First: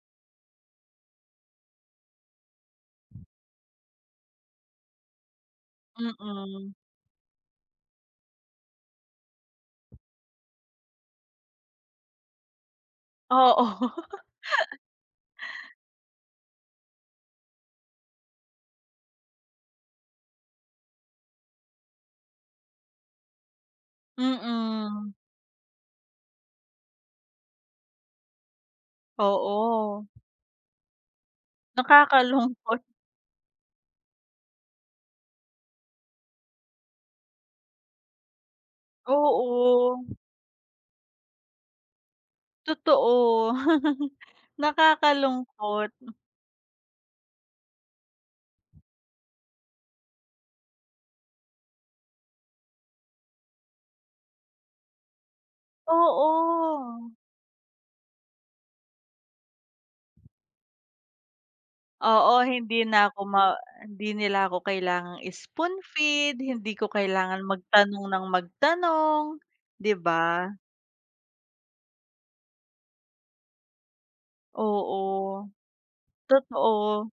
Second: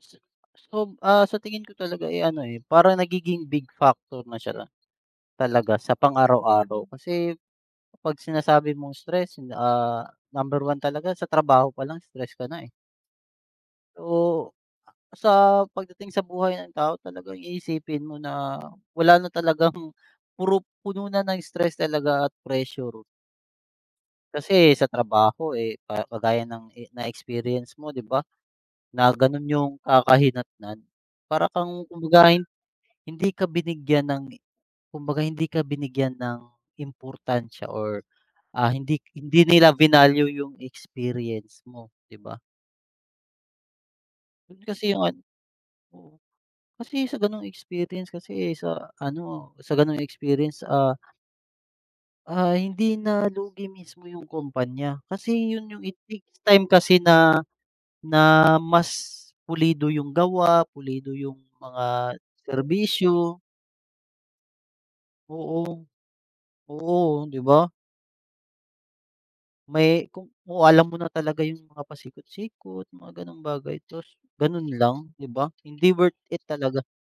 S So, ah, sa tingin ko talaga eh, ano eh, parang nagiging big factor na siya, talaga sa pang Mm. araw-araw, kasi, pag-sinasabi mong stress ah, number 1 talaga sa trabaho pa lang stress ka na eh. Oo. Oo. A sa pag-dating sa buhay ng tao talagang iisipin mo na wala na talagang, puro puno na ng stress talaga at pressure. Kasi sa Mm. trabaho eh, pa kagaya ng e na-experience mo di ba? Na ganun yung Oo. kakahinatnan. Para kang kumbaga eh, Nakakalungkot. hindi ka binigyan ng, kumbaga hindi ka binigyan ng importansya or, ah hindi hindi nila Oo. vinalue yung experience mo, di ba? Totoo, Kasi yung ano nakakalungkot. oo. Kasi sa ganong experience kasi sa ano, sa ganong experience ah ah hindi na lugi mismo yung kumpanya. Kasi yun yung it takes time kasi Oo. na na mas, pulido yung gawa, pulido yung mga Oo hindi na ako serbisyo. ma hindi nila ako kailangang i-spoon Oo. feed, hindi ko Oo, di kailangan ba? mag-tanong ng mag-tanong, di May kung ba? kung alam mo na talaga yung mga pasikot-sikot, mga ganong bagay, tapos ganun lang di ba? Oo. Hindi worth it talaga. Totoo.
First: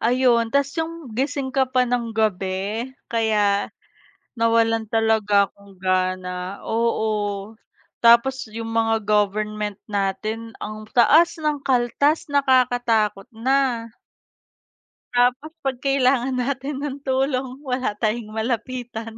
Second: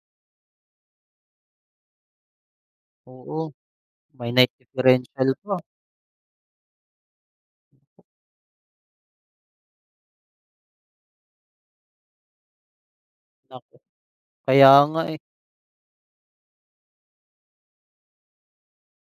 Ayun, tapos 'yong gising ka pa ng gabi, Oo. kaya, May night nawalan differential talaga pa. akong gana oo. Tapos 'yong mga government natin ang taas ng kaltas nakakatakot Tapos na. kaya nga eh. Tapos pag kailangan natin ng tulong wala tayong malapitan.